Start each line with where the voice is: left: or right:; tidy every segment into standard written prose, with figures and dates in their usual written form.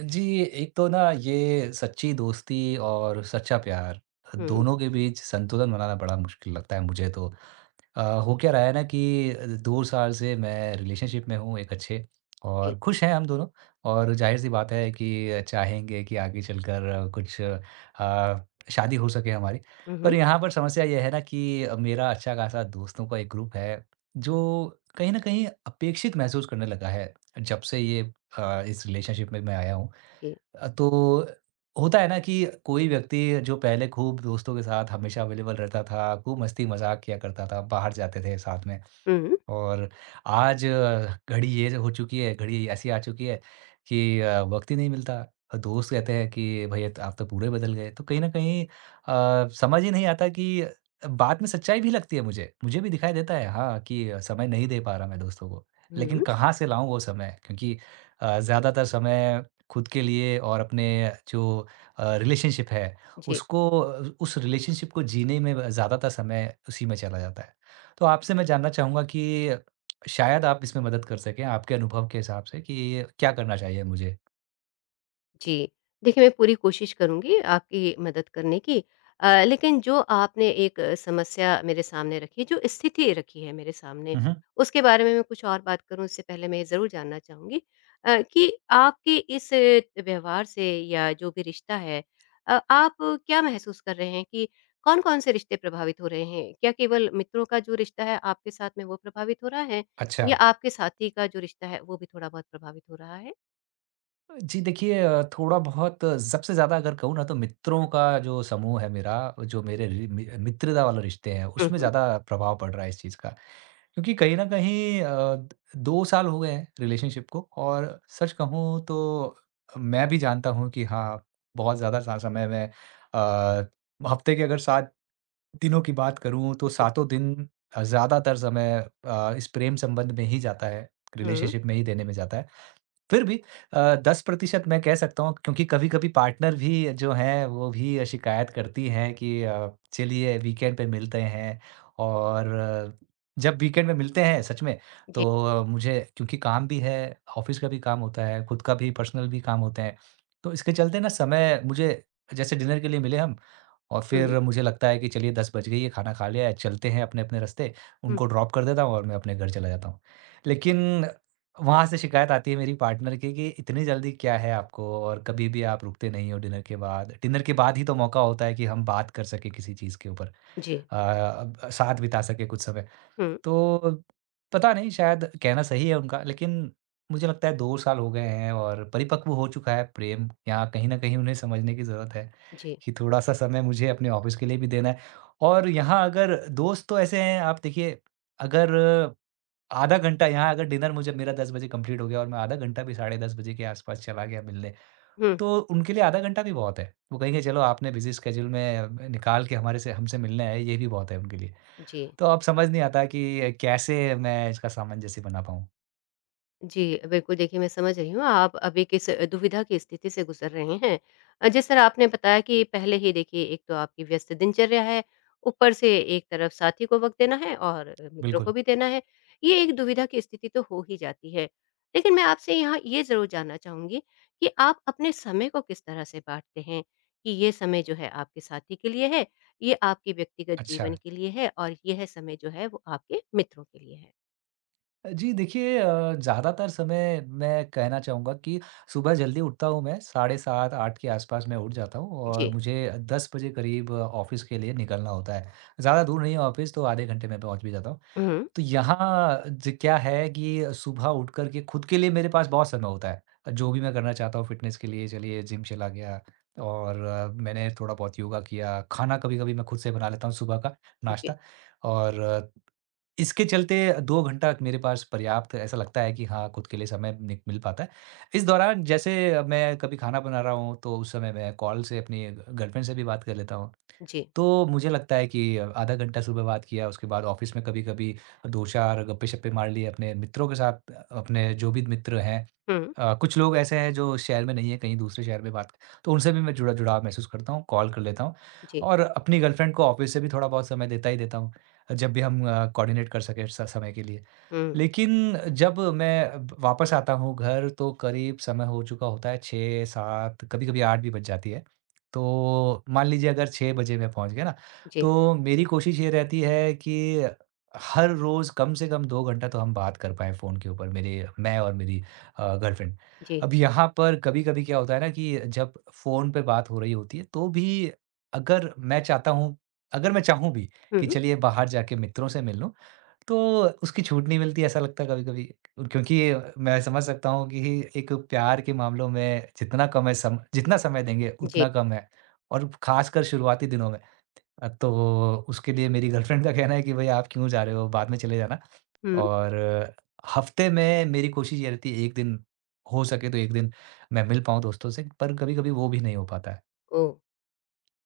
right: जी, एक तो ना ये सच्ची दोस्ती और सच्चा प्यार,
left: हुँ,
right: दोनों के बीच संतुलन बनाना बड़ा मुश्किल लगता है मुझे तो। हो क्या रहा है ना कि 2 साल से मैं रिलेशनशिप में हूँ एक अच्छे
left: जी।
right: और खुश हैं हम दोनों। और ज़ाहिर-सी बात है कि चाहेंगे कि आगे चलकर कुछ शादी हो सके हमारी।
left: हुँ,
right: पर
left: हुँ,
right: यहाँ पर समस्या ये है ना कि मेरा अच्छा खासा दोस्तों का एक ग्रुप है, जो कहीं न कहीं अपेक्षित महसूस करने लगा है, जब से ये इस रिलेशनशिप में मैं आया हूँ।
left: जी।
right: तो होता है ना कि कोई व्यक्ति जो पहले खूब दोस्तों के साथ हमेशा अवेलेबल रहता था, खूब मस्ती मज़ाक किया करता था, बाहर जाते थे साथ में।
left: हुँ,
right: और आज घड़ी ये हो चुकी है, घड़ी ऐसी आ चुकी है कि वक़्त ही नहीं मिलता। दोस्त कहते हैं कि भई त आप तो पूरे बदल गए। तो कहीं न कहीं समझ ही नहीं आता कि बात में सच्चाई भी लगती है मुझे। मुझे भी दिखाई देता है हाँ, कि समय नहीं दे पा रहा मैं दोस्तों को। लेकिन
left: हुँ,
right: कहाँ से लाऊँ वो समय? क्योंकि ज़्यादातर समय खुद के लिए और अपने जो रिलेशनशिप है
left: जी।
right: उसको उस रिलेशनशिप को जीने में ब ज़्यादातर समय उसी में चला जाता है। तो आपसे मैं जानना चाहूँगा कि शायद आप इसमें मदद कर सकें आपके अनुभव के हिसाब से कि क्या करना चाहिए मुझे?
left: जी। देखिए, मैं पूरी कोशिश करूँगी आपकी मदद करने की लेकिन जो आपने एक समस्या मेरे सामने रखी है, जो स्थिति रखी है मेरे सामने,
right: हुँ, हुँ।
left: उसके बारे में मैं कुछ और बात करूँ उससे पहले मैं ये ज़रूर जानना चाहूँगी कि आपके इस व्यवहार से या जो भी रिश्ता है आप क्या महसूस कर रहे हैं कि कौन-कौन से रिश्ते प्रभावित हो रहे हैं? क्या केवल मित्रों का जो रिश्ता है आपके साथ में वो प्रभावित हो रहा है
right: अच्छा।
left: या आपके साथी का जो रिश्ता है वो भी थोड़ा-बहुत प्रभावित हो रहा है?
right: जी देखिए, थोड़ा बहुत सबसे ज़्यादा अगर कहूँ ना तो मित्रों का जो समूह है मेरा, जो मेरे रि मि मित्रता वाले रिश्ते हैं
left: हुँ,
right: उसमें
left: हुँ।
right: ज़्यादा प्रभाव पड़ रहा है इस चीज़ का। क्योंकि कहीं न कहीं अ, द 2 साल हो गए हैं रिलेशनशिप को और सच कहूँ तो मैं भी जानता हूँ कि हाँ, बहुत ज़्यादा सा समय मैं अ, हफ़्ते के अगर 7 दिनों की बात करूँ तो
left: जी।
right: सातों दिन ज़्यादातर समय इस प्रेम संबंध में ही जाता है,
left: हुँ।
right: रिलेशनशिप में ही देने में जाता है। फिर भी 10% मैं कह सकता हूँ क्योंकि कभी-कभी पार्टनर भी जो हैं, वो भी शिकायत करती हैं कि चलिए वीकेंड पे मिलते हैं और जब वीकेंड में मिलते हैं सच में,
left: जी।
right: तो मुझे क्योंकि काम भी है, ऑफ़िस का भी काम होता है, खुद का भी पर्सनल भी काम होते हैं। तो इसके चलते ना समय मुझे जैसे डिनर के लिए मिले हम और
left: हुँ,
right: फिर मुझे लगता है कि चलिए 10 बज गई है, खाना खा लिया है, चलते हैं अपने-अपने रास्ते।
left: हुँ।
right: उनको ड्रॉप कर देता हूँ और मैं अपने घर चला जाता हूँ। लेकिन वहाँ से शिकायत आती है मेरी पार्टनर की कि इतनी जल्दी क्या है आपको और कभी भी आप रुकते नहीं हो डिनर के बाद। डिनर के बाद ही तो मौका होता है कि हम बात कर सकें किसी चीज़ के ऊपर,
left: जी।
right: अब साथ बिता सकें कुछ समय।
left: हुँ,
right: तो पता नहीं शायद कहना सही है उनका लेकिन मुझे लगता है 2 साल हो गए हैं और परिपक्व हो चुका है प्रेम। यहाँ कहीं न कहीं उन्हें समझने की ज़रूरत है
left: जी।
right: कि थोड़ा-सा समय मुझे अपने ऑफ़िस के लिए भी देना है। और यहाँ अगर दोस्त तो ऐसे हैं आप देखिए, अगर आधा घंटा यहाँ अगर डिनर मुझे मेरा 10 बजे कंप्लीट हो गया और मैं आधा घंटा भी साढ़े 10 बजे के आसपास चला गया मिलने,
left: हुँ,
right: तो उनके लिए आधा घंटा भी बहुत है। वो कहेंगे चलो आपने बिज़ी स्केड्यूल में निकाल के हमारे से हमसे मिलने आए, ये भी बहुत है उनके लिए।
left: जी।
right: तो अब समझ नहीं आता कि कैसे मैं इसका सामंजस्य बना पाऊँ?
left: जी, बिल्कुल देखिए मैं समझ रही हूँ आप अभी किस दुविधा की स्थिति से गुज़र रहे हैं। जिस तरह आपने बताया कि पहले ही देखिए एक तो आपकी व्यस्त दिनचर्या है, ऊपर से एक तरफ साथी को वक़्त देना है और मित्रों को
right: बिल्कुल।
left: भी देना है। ये एक दुविधा की स्थिति तो हो ही जाती है। लेकिन मैं आपसे यहाँ ये ज़रूर जानना चाहूँगी कि आप अपने समय को किस तरह से बाँटते हैं? कि ये समय जो है आपके साथी के लिए है, ये आपके व्यक्तिगत जीवन
right: अच्छा।
left: के लिए है और यह समय जो है वो आपके मित्रों के लिए है?
right: जी देखिए, ज़्यादातर समय मैं कहना चाहूँगा कि सुबह जल्दी उठता हूँ मैं, साढ़े 7-8 के आसपास मैं उठ जाता हूँ और
left: जी।
right: मुझे 10 बजे करीब ऑफ़िस के लिए निकलना होता है। ज़्यादा दूर नहीं है ऑफ़िस तो आधे घंटे में पहुँच भी जाता हूँ।
left: हुँ, हुँ।
right: तो यहाँ ज क्या है कि सुबह उठ कर के खुद के लिए मेरे पास बहुत समय होता है। जो भी मैं करना चाहता हूँ फ़िटनेस के लिए चलिए जिम चला गया और मैंने थोड़ा बहुत योगा किया, खाना कभी-कभी मैं खुद से बना लेता हूँ सुबह का
left: जी,
right: नाश्ता और इसके चलते 2 घंटा मेरे पास पर्याप्त ऐसा लगता है कि हाँ, खुद के लिए समय नि मिल पाता है। इस दौरान जैसे मैं कभी खाना बना रहा हूँ तो उस समय मैं कॉल से अपनी गर्लफ्रेंड से भी बात कर लेता हूँ।
left: जी।
right: तो मुझे लगता है कि आधा घंटा सुबह बात किया, उसके बाद ऑफ़िस में कभी-कभी 2-4 गप्पे-शप्पे मार लिए अपने मित्रों के साथ, अपने जो भी मित्र हैं।
left: हुँ,
right: कुछ लोग ऐसे हैं जो शहर में नहीं है, कहीं दूसरे शहर में बात, तो उनसे भी मैं जुड़ाव महसूस करता हूँ, कॉल कर लेता हूँ।
left: जी।
right: और अपनी गर्लफ्रेंड को ऑफ़िस से भी थोड़ा बहुत समय देता ही देता हूँ, जब भी हम कोऑर्डिनेट कर सकें स समय के लिए।
left: हुँ,
right: लेकिन जब मैं ब वापस आता हूँ घर तो करीब समय हो चुका होता है 6-7, कभी-कभी 8 भी बज जाती है। तो मान लीजिए अगर 6 बजे मैं पहुँच गया ना,
left: जी,
right: तो मेरी कोशिश ये रहती है कि हर रोज़ कम से कम 2 घंटा तो हम बात कर पाएँ फ़ोन के ऊपर मेरे मैं और मेरी गर्लफ्रेंड।
left: जी।
right: अब यहाँ पर कभी-कभी क्या होता है ना कि जब फ़ोन पे बात हो रही होती है तो भी अगर मैं चाहता हूँ अगर मैं चाहूँ भी कि
left: हुँ,
right: चलिए बाहर जाके मित्रों से मिल लूँ, तो उसकी छूट नहीं मिलती ऐसा लगता है कभी-कभी, क्योंकि मैं समझ सकता हूँ कि एक प्यार के मामलों में जितना समय देंगे
left: जी,
right: उतना कम है, और ख़ासकर शुरुआती दिनों में। तो उसके लिए मेरी गर्लफ्रेंड का कहना है कि भई आप क्यों जा रहे हो बाद में चले जाना।
left: हुँ।
right: और हफ़्ते में मेरी कोशिश ये रहती है 1 दिन, हो सके तो 1 दिन मैं मिल पाऊँ दोस्तों से पर कभी-कभी वो भी नहीं हो पाता है।
left: ओह!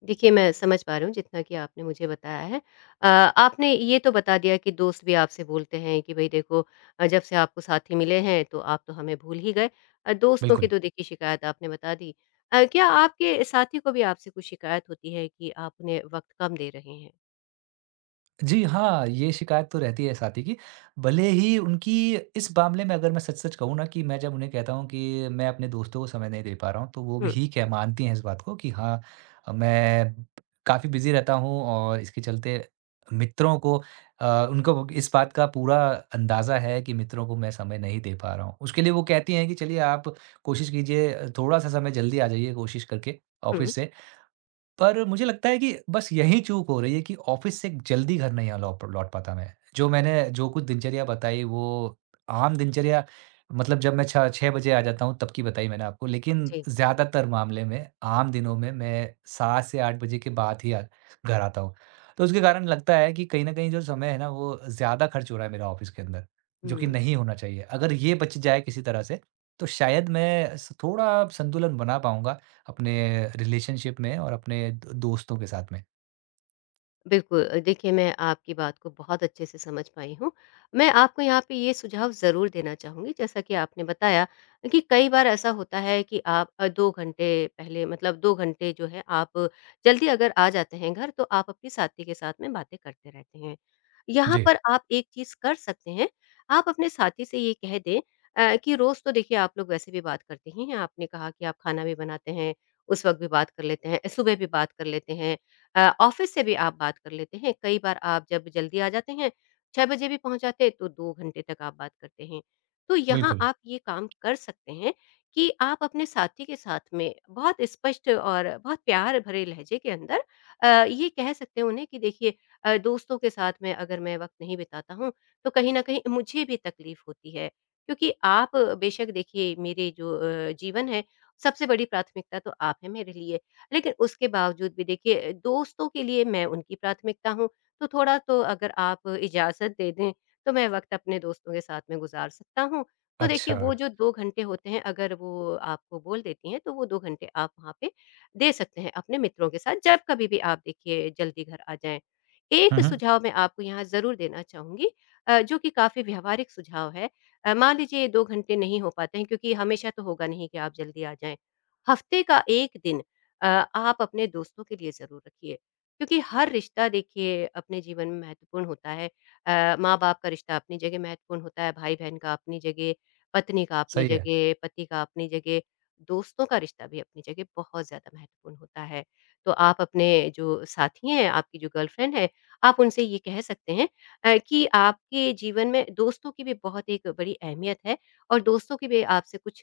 left: देखिए, मैं समझ पा रही हूँ जितना कि आपने मुझे बताया है। आपने ये तो बता दिया कि दोस्त भी आपसे बोलते हैं कि भई देखो जब से आपको साथी मिले हैं तो आप तो हमें भूल ही गए। दोस्तों की
right: बिल्कुल।
left: तो देखिए शिकायत आपने बता दी। क्या आपके साथी को भी आपसे कुछ शिकायत होती है कि आप उन्हें वक़्त कम दे रहे हैं?
right: जी हाँ, ये शिकायत तो रहती है साथी की। भले ही उनकी इस मामले में अगर मैं सच-सच कहूँ ना कि मैं जब उन्हें कहता हूँ कि मैं अपने दोस्तों को समय नहीं दे पा रहा हूँ, तो वो
left: हुँ,
right: भी कह मानती हैं इस बात को कि हाँ, मैं काफ़ी बिज़ी रहता हूँ और इसके चलते मित्रों को उनको इस बात का पूरा अंदाज़ा है कि मित्रों को मैं समय नहीं दे पा रहा हूँ। उसके लिए वो कहती हैं कि चलिए आप कोशिश कीजिए, थोड़ा-सा समय जल्दी आ जाइए कोशिश करके
left: हुँ,
right: ऑफ़िस से। पर मुझे लगता है कि बस यही चूक हो रही है कि ऑफिस से जल्दी घर नहीं आ लौट लौट पाता मैं। जो कुछ दिनचर्या बताई वो आम दिनचर्या, मतलब जब मैं छ 6 बजे आ जाता हूँ तब की बताई मैंने आपको। लेकिन
left: जी,
right: ज़्यादातर मामले में आम दिनों में मैं 7 से 8 बजे के बाद ही घर आता हूँ। तो उसके कारण लगता है कि कहीं न कहीं जो समय है ना वो ज़्यादा खर्च हो रहा है मेरा ऑफिस के अंदर, जो कि
left: हुँ।
right: नहीं होना चाहिए। अगर ये बच जाए किसी तरह से तो शायद मैं स थोड़ा संतुलन बना पाऊँगा अपने रिलेशनशिप में और अपने दो दोस्तों के साथ में।
left: बिल्कुल देखिए मैं आपकी बात को बहुत अच्छे से समझ पाई हूँ। मैं आपको यहाँ पे ये सुझाव ज़रूर देना चाहूँगी जैसा कि आपने बताया कि कई बार ऐसा होता है कि आप 2 घंटे पहले, मतलब 2 घंटे जो है, आप जल्दी अगर आ जाते हैं घर तो आप अपनी साथी के साथ में बातें करते रहते हैं। यहाँ
right: जी।
left: पर आप एक चीज़ कर सकते हैं, आप अपने साथी से ये कह दें कि रोज़ तो देखिए आप लोग वैसे भी बात करते ही हैं, आपने कहा कि आप खाना भी बनाते हैं, उस वक़्त भी बात कर लेते हैं, सुबह भी बात कर लेते हैं, ऑफिस से भी आप बात कर लेते हैं, कई बार आप जब जल्दी आ जाते हैं 6 बजे भी पहुंच जाते हैं तो 2 घंटे तक आप बात करते हैं। तो यहाँ
right: बिल्कुल।
left: आप ये काम कर सकते हैं कि आप अपने साथी के साथ में बहुत स्पष्ट और बहुत प्यार भरे लहजे के अंदर ये कह सकते हैं उन्हें कि देखिए, दोस्तों के साथ में अगर मैं वक़्त नहीं बिताता हूँ तो कहीं न कहीं मुझे भी तकलीफ़ होती है। क्योंकि आप बेशक देखिए मेरे जो जीवन है, सबसे बड़ी प्राथमिकता तो आप हैं मेरे लिए। लेकिन उसके बावजूद भी देखिए दोस्तों के लिए मैं उनकी प्राथमिकता हूँ, तो थोड़ा तो अगर आप इजाज़त दे दें, तो मैं वक़्त अपने दोस्तों के साथ में गुज़ार सकता हूँ। तो देखिए
right: अच्छा।
left: वो जो 2 घंटे होते हैं अगर वो आपको बोल देती हैं, तो वो 2 घंटे आप वहाँ पे दे सकते हैं अपने मित्रों के साथ, जब कभी भी आप देखिए जल्दी घर आ जाएँ।
right: हुँ,
left: एक
right: हुँ।
left: सुझाव मैं आपको यहाँ ज़रूर देना चाहूँगी, जो कि काफ़ी व्यावहारिक सुझाव है। मान लीजिए 2 घंटे नहीं हो पाते हैं, क्योंकि हमेशा तो होगा नहीं कि आप जल्दी आ जाएँ। हफ़्ते का 1 दिन अ, आप अपने दोस्तों के लिए ज़रूर रखिए। क्योंकि हर रिश्ता देखिए अपने जीवन में महत्वपूर्ण होता है। माँ-बाप का रिश्ता अपनी जगह महत्वपूर्ण होता है, भाई-बहन का अपनी जगह, पत्नी का अपनी
right: सही है।
left: जगह, पति का अपनी जगह, दोस्तों का रिश्ता भी अपनी जगह बहुत ज़्यादा महत्वपूर्ण होता है। तो आप अपने जो साथी हैं, आपकी जो गर्लफ्रेंड है, आप उनसे ये कह सकते हैं कि आपके जीवन में दोस्तों की भी बहुत एक बड़ी अहमियत है और दोस्तों की भी आपसे कुछ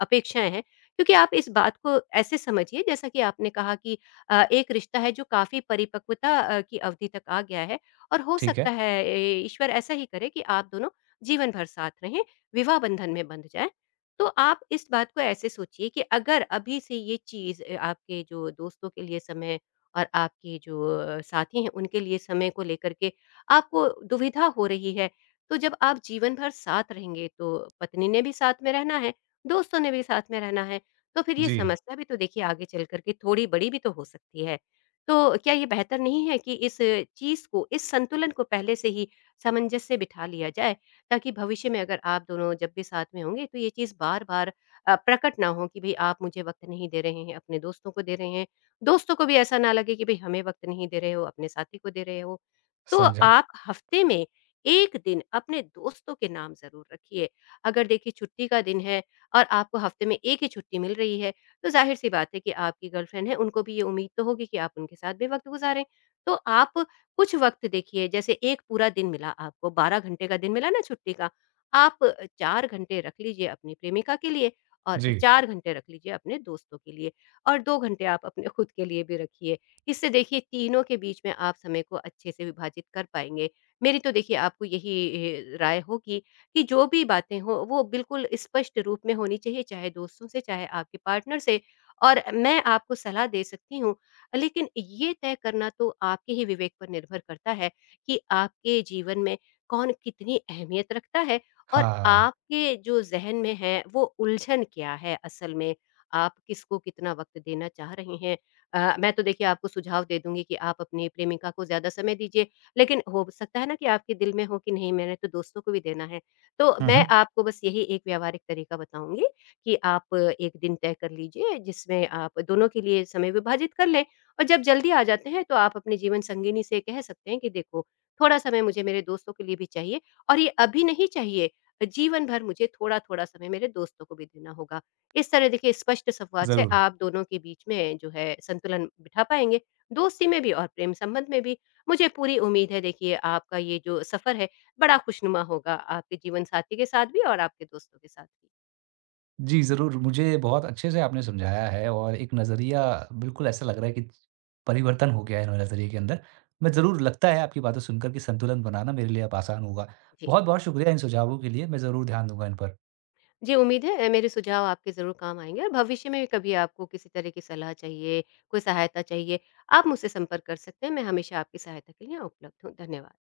left: अपेक्षाएँ हैं। क्योंकि आप इस बात को ऐसे समझिए जैसा कि आपने कहा कि एक रिश्ता है जो काफ़ी परिपक्वता की अवधि तक आ गया है, और हो
right: ठीक
left: सकता
right: है।
left: है ईश्वर ऐसा ही करे कि आप दोनों जीवन भर साथ रहें, विवाह बंधन में बंध जाएँ। तो आप इस बात को ऐसे सोचिए कि अगर अभी से ये चीज़, आपके जो दोस्तों के लिए समय और आपके जो साथी हैं उनके लिए समय को लेकर के आपको दुविधा हो रही है, तो जब आप जीवन भर साथ रहेंगे तो पत्नी ने भी साथ में रहना है, दोस्तों ने भी साथ में रहना है। तो फिर ये
right: जी,
left: समस्या भी तो देखिए आगे चल कर के थोड़ी बड़ी भी तो हो सकती है। तो क्या ये बेहतर नहीं है कि इस चीज़ को, इस संतुलन को पहले से ही सामंजस्य बिठा लिया जाए, ताकि भविष्य में अगर आप दोनों जब भी साथ में होंगे तो ये चीज़ बार-बार प्रकट ना हो कि भई आप मुझे वक़्त नहीं दे रहे हैं, अपने दोस्तों को दे रहे हैं। दोस्तों को भी ऐसा ना लगे कि भई हमें वक़्त नहीं दे रहे हो, अपने साथी को दे रहे हो। तो
right: समझा।
left: आप हफ़्ते में 1 दिन अपने दोस्तों के नाम ज़रूर रखिए। अगर देखिए छुट्टी का दिन है और आपको हफ्ते में 1 ही छुट्टी मिल रही है, तो ज़ाहिर-सी बात है कि आपकी गर्लफ्रेंड है, उनको भी ये उम्मीद तो होगी कि आप उनके साथ भी वक़्त गुज़ारें। तो आप कुछ वक़्त देखिए, जैसे 1 पूरा दिन मिला आपको, 12 घंटे का दिन मिला ना छुट्टी का, आप 4 घंटे रख लीजिए अपनी प्रेमिका के लिए और
right: जी।
left: 4 घंटे रख लीजिए अपने दोस्तों के लिए और 2 घंटे आप अपने खुद के लिए भी रखिए। इससे देखिए तीनों के बीच में आप समय को अच्छे से विभाजित कर पाएँगे। मेरी तो देखिए आपको यही राय होगी कि जो भी बातें हों, वो बिल्कुल स्पष्ट रूप में होनी चाहिए, चाहे दोस्तों से, चाहे आपके पार्टनर से, और मैं आपको सलाह दे सकती हूँ। लेकिन ये तय करना तो आपके ही विवेक पर निर्भर करता है कि आपके जीवन में कौन कितनी अहमियत रखता है, और
right: हाँ।
left: आपके जो ज़हन में है, वो उलझन क्या है असल में? आप किसको कितना वक़्त देना चाह रहे हैं? मैं तो देखिए आपको सुझाव दे दूँगी कि आप अपनी प्रेमिका को ज़्यादा समय दीजिए, लेकिन हो सकता है ना कि आपके दिल में हो कि नहीं, मैंने तो दोस्तों को भी देना है। तो
right: हुँ,
left: मैं
right: हुँ।
left: आपको बस यही एक व्यावहारिक तरीका बताऊँगी कि आप एक दिन तय कर लीजिए जिसमें आप दोनों के लिए समय विभाजित कर लें, और जब जल्दी आ जाते हैं तो आप अपने जीवन संगिनी से कह सकते हैं कि देखो, थोड़ा समय मुझे मेरे दोस्तों के लिए भी चाहिए, और ये अभी नहीं चाहिए, जीवन भर मुझे थोड़ा-थोड़ा समय मेरे दोस्तों को भी देना होगा। इस तरह देखिए स्पष्ट संवाद से
right: ज़रूर।
left: आप दोनों के बीच में जो है संतुलन बिठा पाएँगे, दोस्ती में भी और प्रेम संबंध में भी। मुझे पूरी उम्मीद है देखिए आपका ये जो सफ़र है बड़ा खुशनुमा होगा आपके जीवनसाथी के साथ भी और आपके दोस्तों के साथ भी।
right: जी, ज़रूर। मुझे बहुत अच्छे से आपने समझाया है और एक नज़रिया बिल्कुल ऐसा लग रहा है कि परिवर्तन हो गया है मेरे नज़रिए के अंदर। मैं ज़रूर लगता है आपकी बातें सुनकर कि संतुलन बनाना मेरे लिए अब आसान होगा।
left: जी।
right: बहुत-बहुत शुक्रिया इन सुझावों के लिए। मैं ज़रूर ध्यान दूँगा इन पर।
left: जी, उम्मीद है मेरे सुझाव आपके ज़रूर काम आएँगे, और भविष्य में कभी आपको किसी तरह की सलाह चाहिए, कोई सहायता चाहिए, आप मुझसे संपर्क कर सकते हैं। मैं हमेशा आपकी सहायता के लिए उपलब्ध हूँ। धन्यवाद।